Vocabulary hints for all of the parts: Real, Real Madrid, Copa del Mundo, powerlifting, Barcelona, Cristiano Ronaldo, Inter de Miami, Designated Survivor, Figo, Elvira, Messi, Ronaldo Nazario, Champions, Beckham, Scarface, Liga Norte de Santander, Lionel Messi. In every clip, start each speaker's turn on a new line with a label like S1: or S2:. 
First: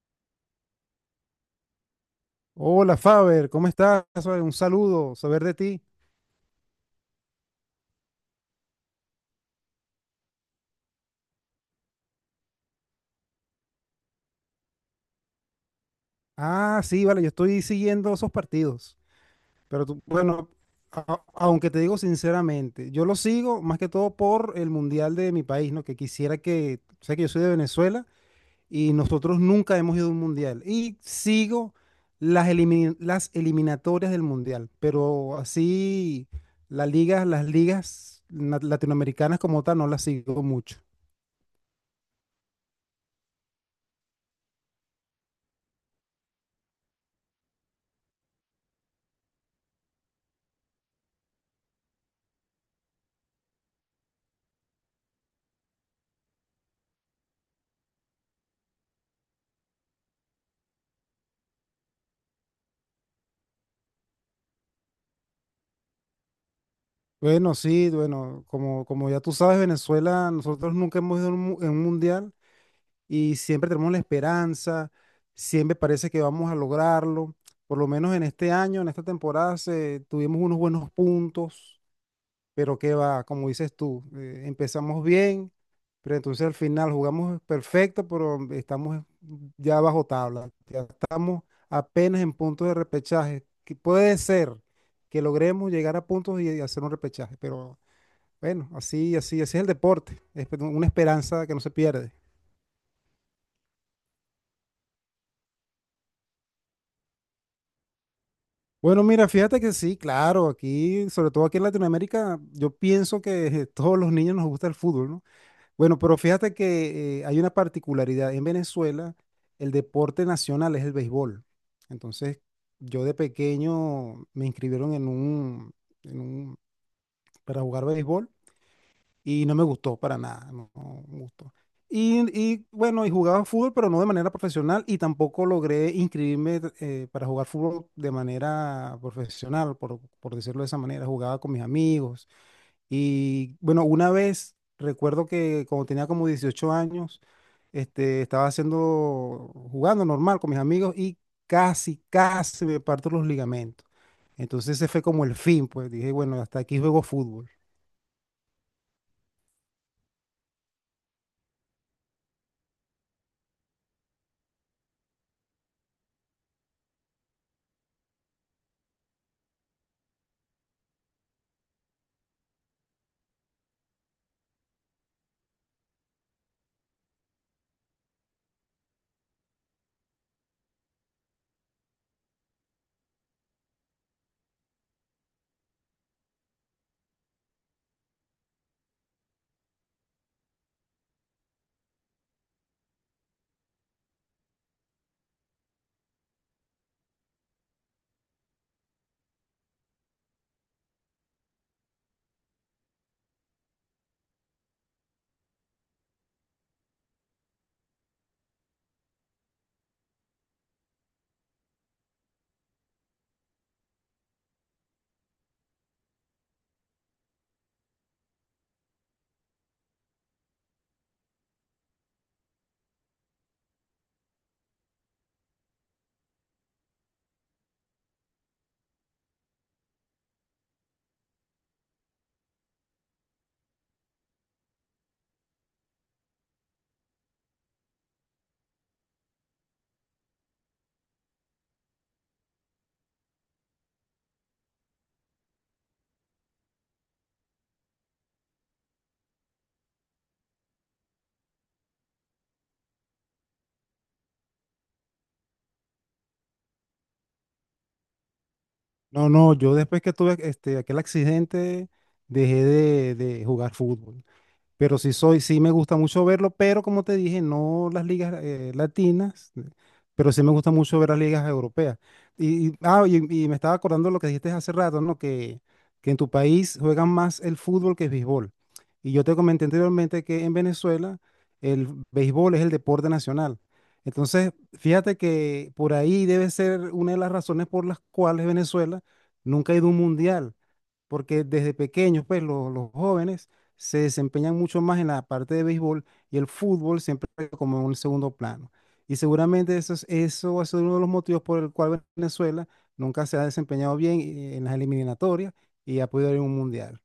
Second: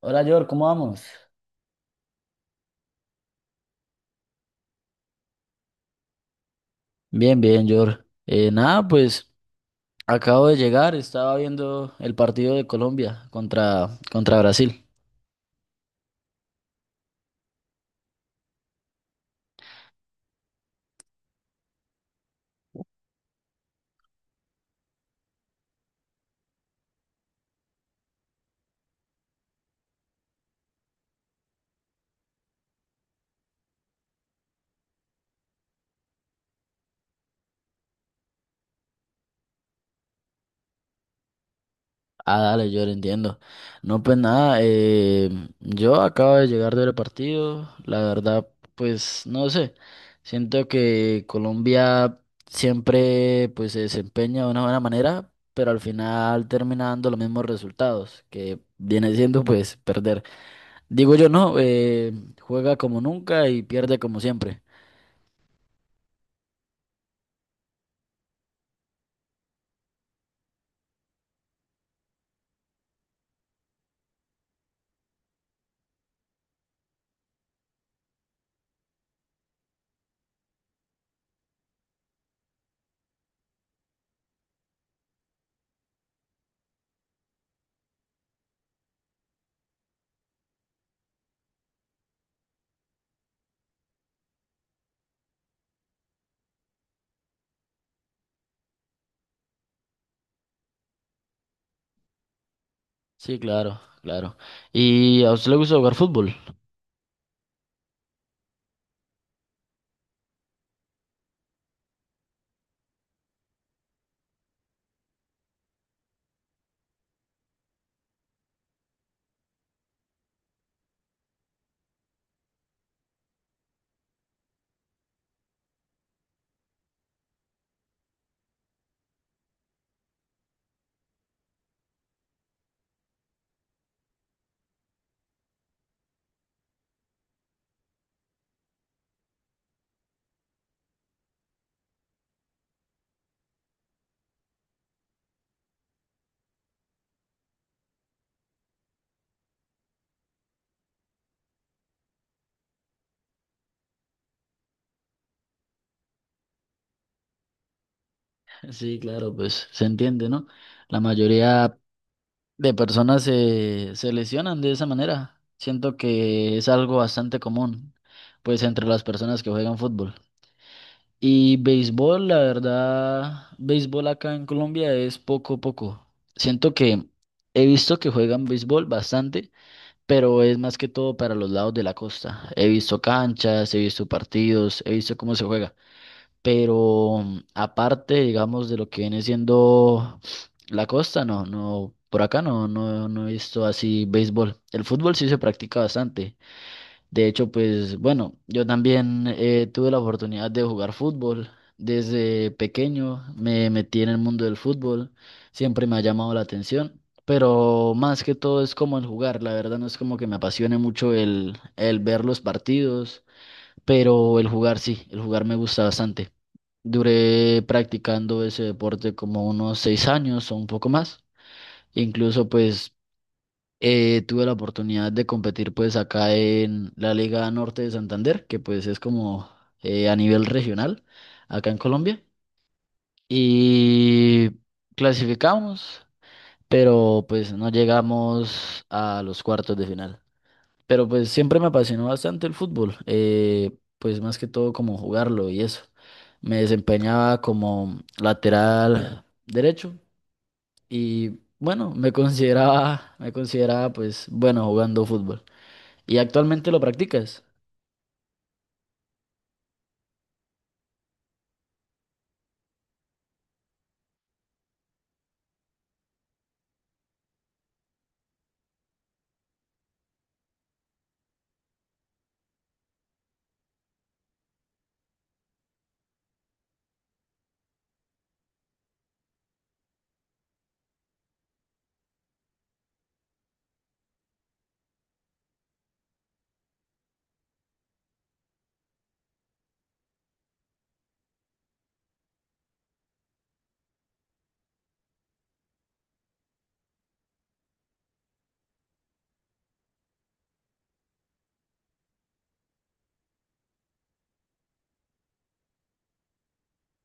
S1: Hola, George, ¿cómo vamos?
S2: Hola Faber, ¿cómo estás? ¿Faber? Un saludo, saber de ti.
S1: Bien, bien, Jor. Nada, pues acabo de llegar, estaba viendo el partido de Colombia contra Brasil.
S2: Ah, sí, vale, yo estoy siguiendo esos partidos, bueno, aunque te digo sinceramente, yo lo sigo más que todo por el Mundial de mi país, ¿no? Que quisiera que, sé que yo soy de Venezuela y nosotros nunca hemos ido a un Mundial y sigo las eliminatorias del Mundial, pero así las ligas, latinoamericanas como tal no las sigo mucho.
S1: Ah, dale, Jor, entiendo. No, pues nada, yo acabo de llegar del partido, la verdad, pues no sé, siento que Colombia siempre pues se desempeña de una buena manera, pero al final termina dando los mismos resultados, que viene siendo pues perder. Digo yo, no, juega como nunca y pierde como siempre.
S2: Bueno, sí, bueno, como ya tú sabes, Venezuela, nosotros nunca hemos ido en un mundial y siempre tenemos la esperanza, siempre parece que vamos a lograrlo. Por lo menos en este año, en esta temporada, tuvimos unos buenos puntos, pero qué va, como dices tú, empezamos bien, pero entonces al final jugamos perfecto, pero estamos ya bajo tabla, ya estamos apenas en puntos de repechaje, que puede ser que logremos llegar a puntos y hacer un repechaje, pero. Bueno, así, así, así es el deporte. Es una esperanza que no se pierde.
S1: Sí, claro, claro. ¿Y a usted le gusta jugar fútbol?
S2: Bueno, mira, fíjate que sí, claro, aquí, sobre todo aquí en Latinoamérica, yo pienso que todos los niños nos gusta el fútbol, ¿no? Bueno, pero fíjate que hay una particularidad. En Venezuela, el deporte nacional es el béisbol. Entonces, yo de pequeño me inscribieron en un, para jugar béisbol. Y no me gustó para nada, no, no me gustó. Bueno, y jugaba fútbol, pero no de manera profesional y tampoco logré inscribirme para jugar fútbol de manera profesional, por decirlo de esa manera. Jugaba con mis amigos y bueno, una vez recuerdo que cuando tenía como 18 años, estaba haciendo, jugando normal con mis amigos y casi, casi me parto los ligamentos. Entonces ese fue como el fin, pues dije, bueno, hasta aquí juego fútbol.
S1: Sí, claro, pues se entiende, ¿no? La mayoría de personas se lesionan de esa manera. Siento que es algo bastante común, pues entre las personas que juegan fútbol. Y béisbol, la verdad, béisbol acá en Colombia es poco, a poco. Siento que he visto que juegan béisbol bastante, pero es más que todo para los lados de la costa. He visto canchas, he visto partidos, he visto cómo se juega, pero aparte, digamos, de lo que viene siendo la costa, por acá no he visto así béisbol. El fútbol sí se practica bastante. De hecho, pues bueno, yo también tuve la oportunidad de jugar fútbol. Desde pequeño me metí en el mundo del fútbol, siempre me ha llamado la atención, pero más que todo es como el jugar. La verdad no es como que me apasione mucho el ver los partidos, pero el jugar sí, el jugar me gusta bastante. Duré practicando ese deporte como unos 6 años o un poco más. Incluso pues tuve la oportunidad de competir pues acá en la Liga Norte de Santander, que pues es como a nivel regional acá en Colombia. Y clasificamos, pero pues no llegamos a los cuartos de final. Pero pues siempre me apasionó bastante el fútbol, pues más que todo como jugarlo y eso. Me desempeñaba como lateral derecho y bueno, me consideraba pues bueno jugando fútbol. ¿Y actualmente lo practicas?
S2: No, no, yo después que tuve aquel accidente, dejé de jugar fútbol. Pero sí soy, sí me gusta mucho verlo, pero como te dije, no las ligas latinas, pero sí me gusta mucho ver las ligas europeas. Y, y- ah, y, y me estaba acordando de lo que dijiste hace rato, ¿no? Que en tu país juegan más el fútbol que el béisbol. Y yo te comenté anteriormente que en Venezuela el béisbol es el deporte nacional. Entonces, fíjate que por ahí debe ser una de las razones por las cuales Venezuela nunca ha ido a un mundial porque desde pequeños, pues los jóvenes se desempeñan mucho más en la parte de béisbol y el fútbol siempre como en un segundo plano. Y seguramente eso es, eso ha sido uno de los motivos por el cual Venezuela nunca se ha desempeñado bien en las eliminatorias y ha podido ir a un mundial.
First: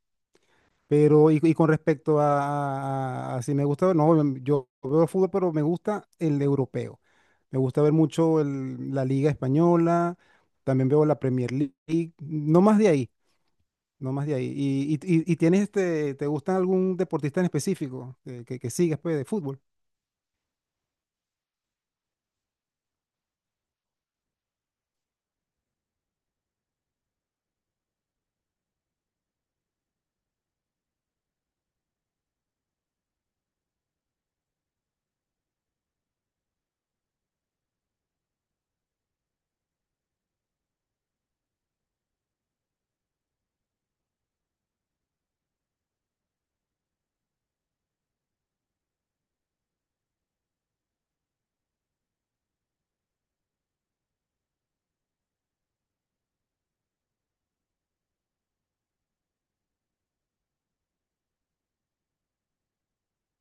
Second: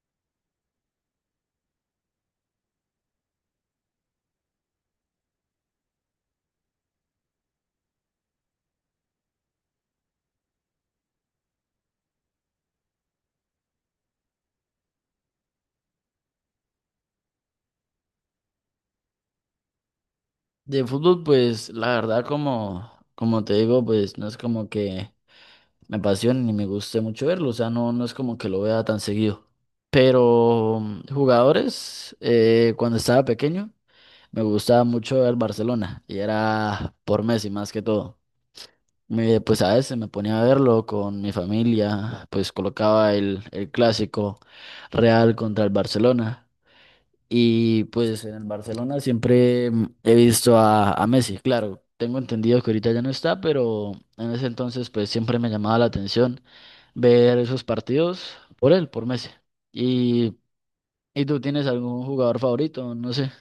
S2: Pero, y con respecto a si me gusta, no, yo veo fútbol, pero me gusta el europeo. Me gusta ver mucho la Liga Española, también veo la Premier League, no más de ahí. No más de ahí. ¿Y tienes te gusta algún deportista en específico que sigas pues, de fútbol?
S1: De fútbol, pues la verdad, como te digo, pues no es como que me apasione ni me guste mucho verlo. O sea, no es como que lo vea tan seguido. Pero jugadores, cuando estaba pequeño, me gustaba mucho el Barcelona y era por Messi más que todo. Pues a veces me ponía a verlo con mi familia, pues colocaba el clásico Real contra el Barcelona. Y pues en el Barcelona siempre he visto a Messi, claro, tengo entendido que ahorita ya no está, pero en ese entonces pues siempre me llamaba la atención ver esos partidos por él, por Messi. ¿Y, y tú tienes algún jugador favorito? No sé.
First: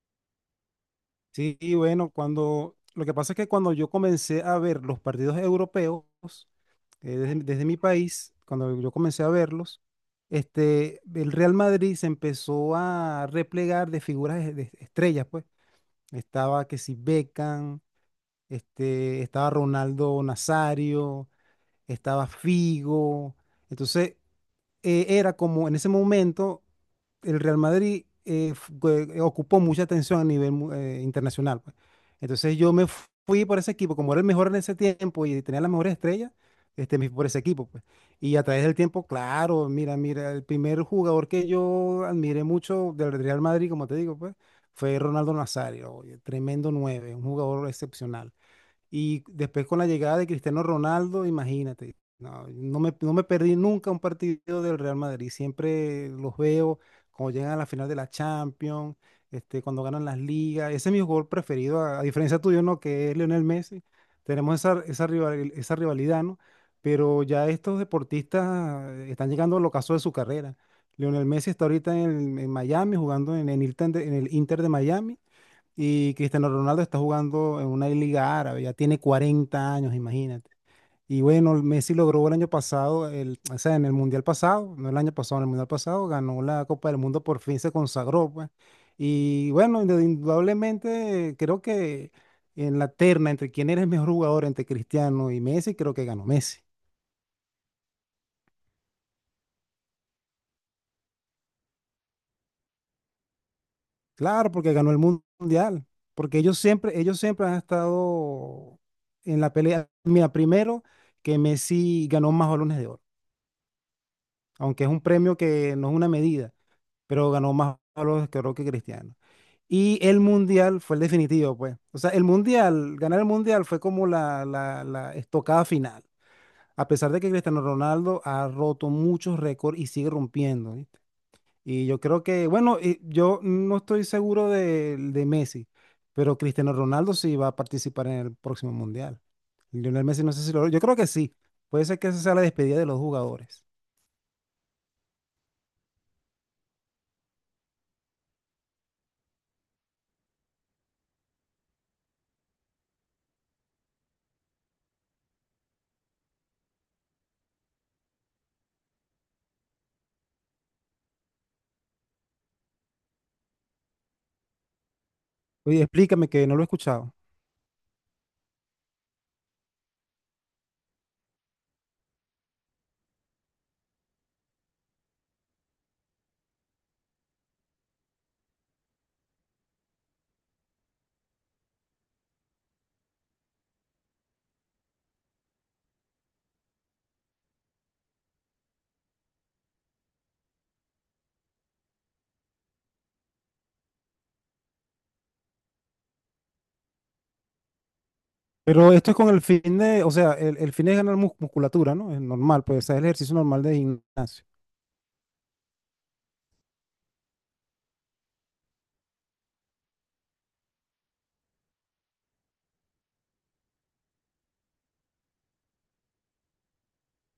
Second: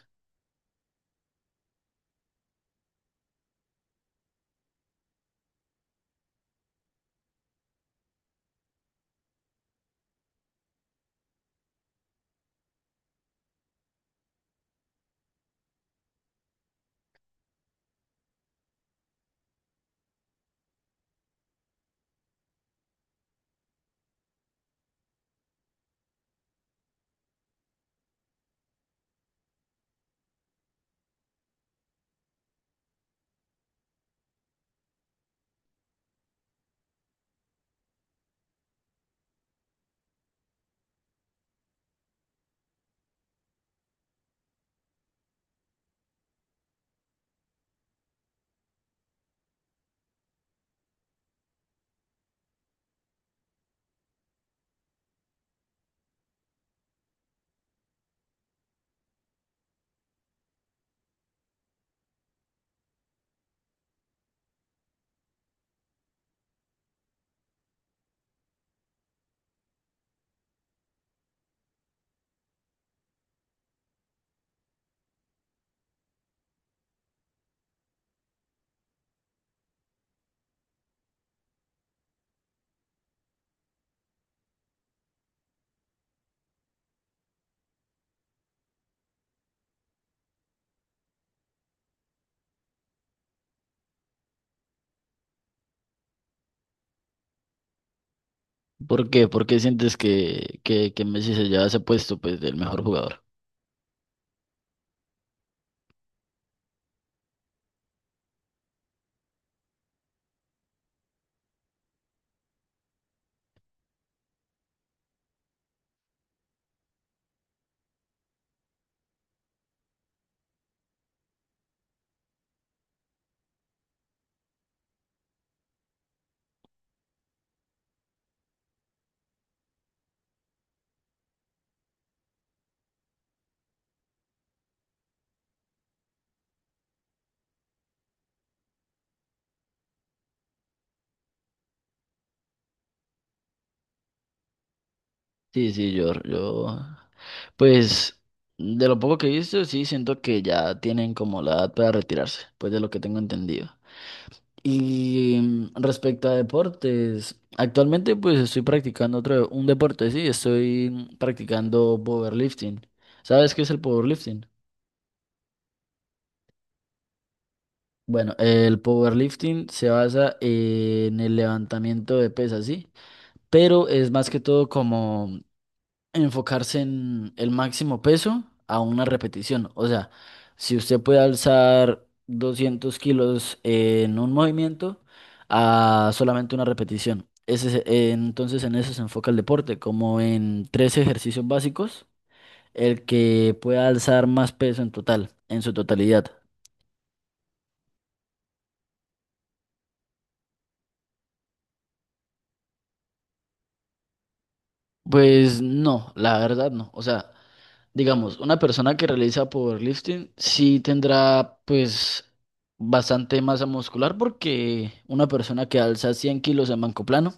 S2: Sí, y bueno, cuando lo que pasa es que cuando yo comencé a ver los partidos europeos desde mi país, cuando yo comencé a verlos, el Real Madrid se empezó a replegar de figuras de estrellas, pues. Estaba que si Beckham, estaba Ronaldo Nazario, estaba Figo. Entonces, era como en ese momento el Real Madrid ocupó mucha atención a nivel internacional, pues. Entonces yo me fui por ese equipo, como era el mejor en ese tiempo y tenía las mejores estrellas, me fui por ese equipo, pues. Y a través del tiempo, claro, mira, el primer jugador que yo admiré mucho del Real Madrid, como te digo, pues, fue Ronaldo Nazario, oye, tremendo nueve, un jugador excepcional. Y después con la llegada de Cristiano Ronaldo, imagínate, no me perdí nunca un partido del Real Madrid. Siempre los veo cuando llegan a la final de la Champions, cuando ganan las ligas. Ese es mi jugador preferido, a diferencia tuyo, ¿no? Que es Lionel Messi. Tenemos esa, esa rivalidad, ¿no? Pero ya estos deportistas están llegando al ocaso de su carrera. Lionel Messi está ahorita en Miami jugando en el Inter de Miami. Y Cristiano Ronaldo está jugando en una liga árabe, ya tiene 40 años, imagínate. Y bueno, Messi logró el año pasado, o sea, en el Mundial pasado, no el año pasado, en el Mundial pasado, ganó la Copa del Mundo, por fin se consagró, pues. Y bueno, indudablemente creo que en la terna entre quién eres mejor jugador, entre Cristiano y Messi, creo que ganó Messi.
S1: ¿Por qué? ¿Por qué sientes que, que Messi se lleva ese puesto pues del mejor jugador?
S2: Claro, porque ganó el Mundial, porque ellos siempre han estado en la pelea. Mira, primero que Messi ganó más balones de oro, aunque es un premio que no es una medida, pero ganó más palos que creo que Cristiano. Y el mundial fue el definitivo, pues. O sea, el mundial, ganar el mundial fue como la estocada final. A pesar de que Cristiano Ronaldo ha roto muchos récords y sigue rompiendo, ¿viste? Y yo creo que, bueno, yo no estoy seguro de Messi, pero Cristiano Ronaldo sí va a participar en el próximo mundial. Lionel Messi no sé si lo. Yo creo que sí. Puede ser que esa sea la despedida de los jugadores.
S1: Sí, sí, pues de lo poco que he visto, sí siento que ya tienen como la edad para retirarse, pues de lo que tengo entendido. Y respecto a deportes, actualmente pues estoy practicando otro, un deporte, sí, estoy practicando powerlifting. ¿Sabes qué es el powerlifting?
S2: Oye, explícame que no lo he escuchado.
S1: Bueno, el powerlifting se basa en el levantamiento de pesas, sí, pero es más que todo como enfocarse en el máximo peso a una repetición. O sea, si usted puede alzar 200 kilos en un movimiento a solamente una repetición. Entonces en eso se enfoca el deporte, como en tres ejercicios básicos, el que pueda alzar más peso en total, en su totalidad.
S2: Pero esto es con el fin de, o sea, el fin es ganar musculatura, ¿no? Es normal, pues, o es el ejercicio normal de gimnasio.
S1: Pues no, la verdad no. O sea, digamos, una persona que realiza powerlifting sí tendrá pues bastante masa muscular, porque una persona que alza 100 kilos en banco plano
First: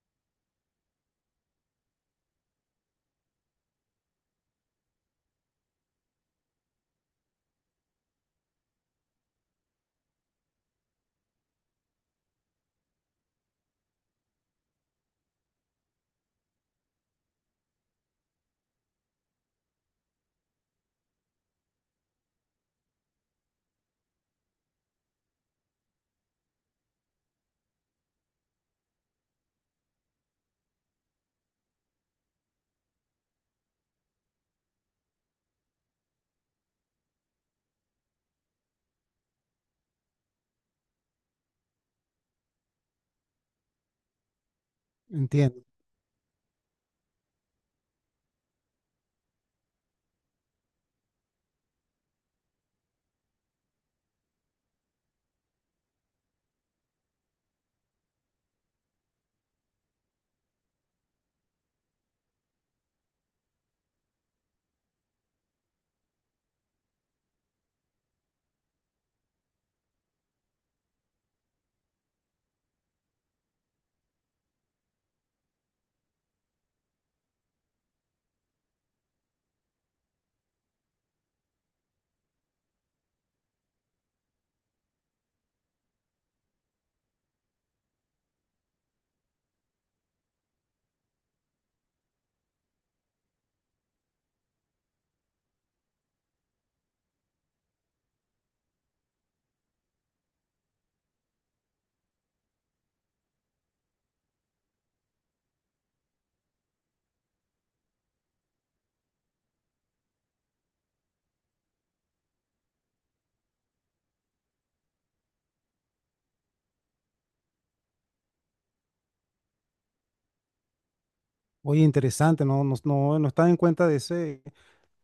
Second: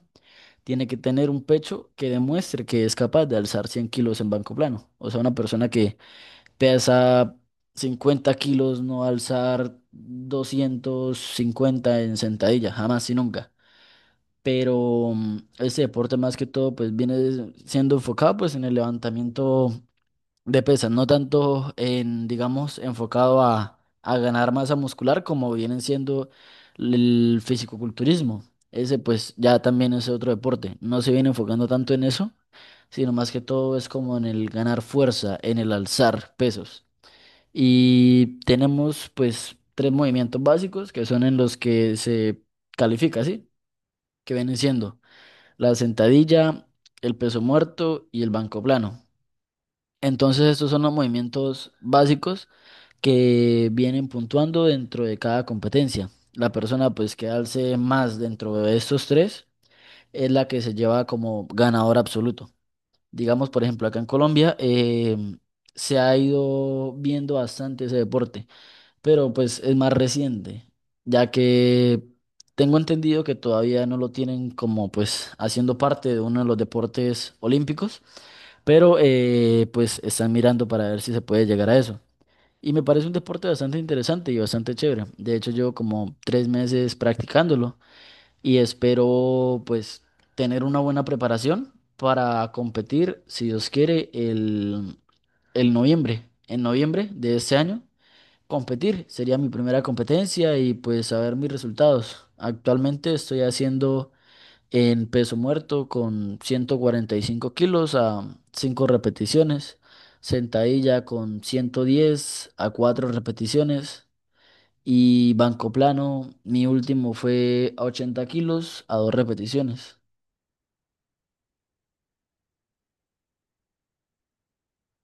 S1: tiene que tener un pecho que demuestre que es capaz de alzar 100 kilos en banco plano. O sea, una persona que pesa 50 kilos no va a alzar 250 en sentadilla, jamás y nunca. Pero este deporte más que todo pues viene siendo enfocado pues en el levantamiento de pesas, no tanto en, digamos, enfocado a ganar masa muscular como vienen siendo el fisicoculturismo. Ese pues ya también es otro deporte. No se viene enfocando tanto en eso, sino más que todo es como en el ganar fuerza, en el alzar pesos. Y tenemos pues tres movimientos básicos que son en los que se califica, ¿sí? Que vienen siendo
S2: Entiendo.
S1: la sentadilla, el peso muerto y el banco plano. Entonces, estos son los movimientos básicos que vienen puntuando dentro de cada competencia. La persona pues que alce más dentro de estos tres es la que se lleva como ganador absoluto. Digamos, por ejemplo, acá en Colombia se ha ido viendo bastante ese deporte, pero pues es más reciente, ya que tengo entendido que todavía no lo tienen como pues haciendo parte de uno de los deportes olímpicos, pero pues están mirando para ver si se puede llegar a eso. Y me parece un deporte bastante interesante y bastante chévere. De hecho, llevo como 3 meses practicándolo y espero pues tener una buena preparación para competir, si Dios quiere, el noviembre. En noviembre de este año, competir sería mi primera competencia y pues saber mis resultados. Actualmente estoy haciendo en peso muerto con 145 kilos a 5 repeticiones, sentadilla con 110 a 4 repeticiones, y banco plano, mi último fue a 80 kilos a 2 repeticiones.
S2: Oye, interesante, no, no, no, no estaba en cuenta de ese,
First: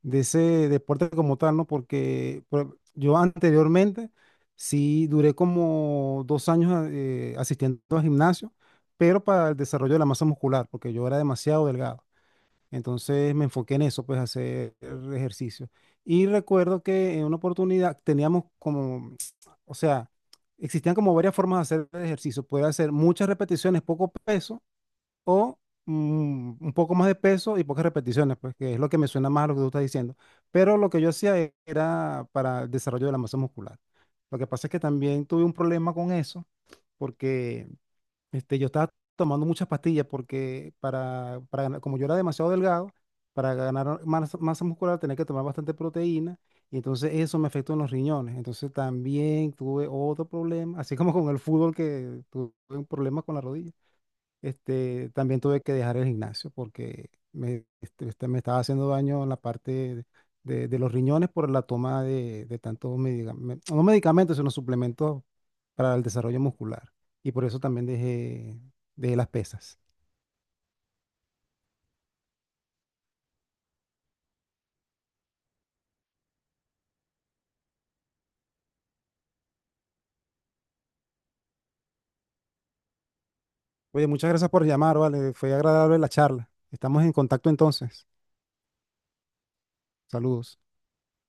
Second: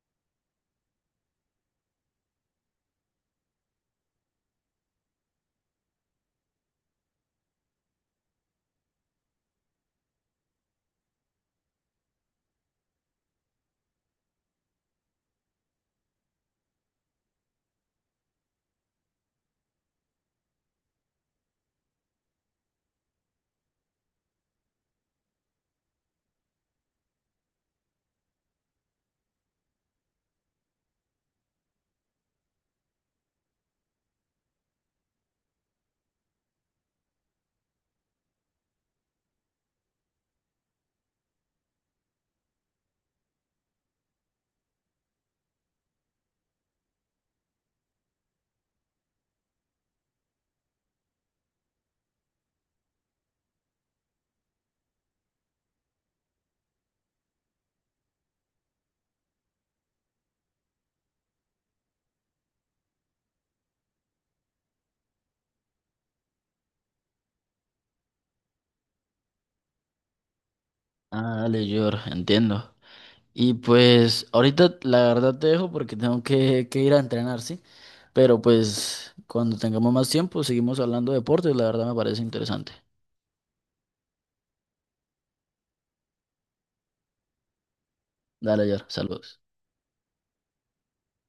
S2: de ese deporte como tal, ¿no? Porque yo anteriormente sí duré como 2 años asistiendo al gimnasio, pero para el desarrollo de la masa muscular, porque yo era demasiado delgado. Entonces me enfoqué en eso, pues hacer ejercicio. Y recuerdo que en una oportunidad teníamos como, o sea, existían como varias formas de hacer el ejercicio. Puede hacer muchas repeticiones, poco peso, o un poco más de peso y pocas repeticiones, pues que es lo que me suena más a lo que tú estás diciendo. Pero lo que yo hacía era para el desarrollo de la masa muscular. Lo que pasa es que también tuve un problema con eso, porque yo estaba tomando muchas pastillas porque como yo era demasiado delgado, para ganar masa muscular tenía que tomar bastante proteína y entonces eso me afectó en los riñones. Entonces también tuve otro problema, así como con el fútbol que tuve un problema con la rodilla. También tuve que dejar el gimnasio porque me estaba haciendo daño en la parte de los riñones por la toma de tantos medicamentos, no medicamentos, sino suplementos para el desarrollo muscular. Y por eso también dejé las pesas.
S1: Ah, dale, George, entiendo. Y pues ahorita la verdad te dejo porque tengo que ir a entrenar, ¿sí? Pero pues cuando tengamos más tiempo seguimos hablando de deportes, la verdad me parece interesante.
S2: Oye, muchas gracias por llamar, vale. Fue agradable la charla. Estamos en contacto entonces.
S1: Dale, George, saludos.
S2: Saludos.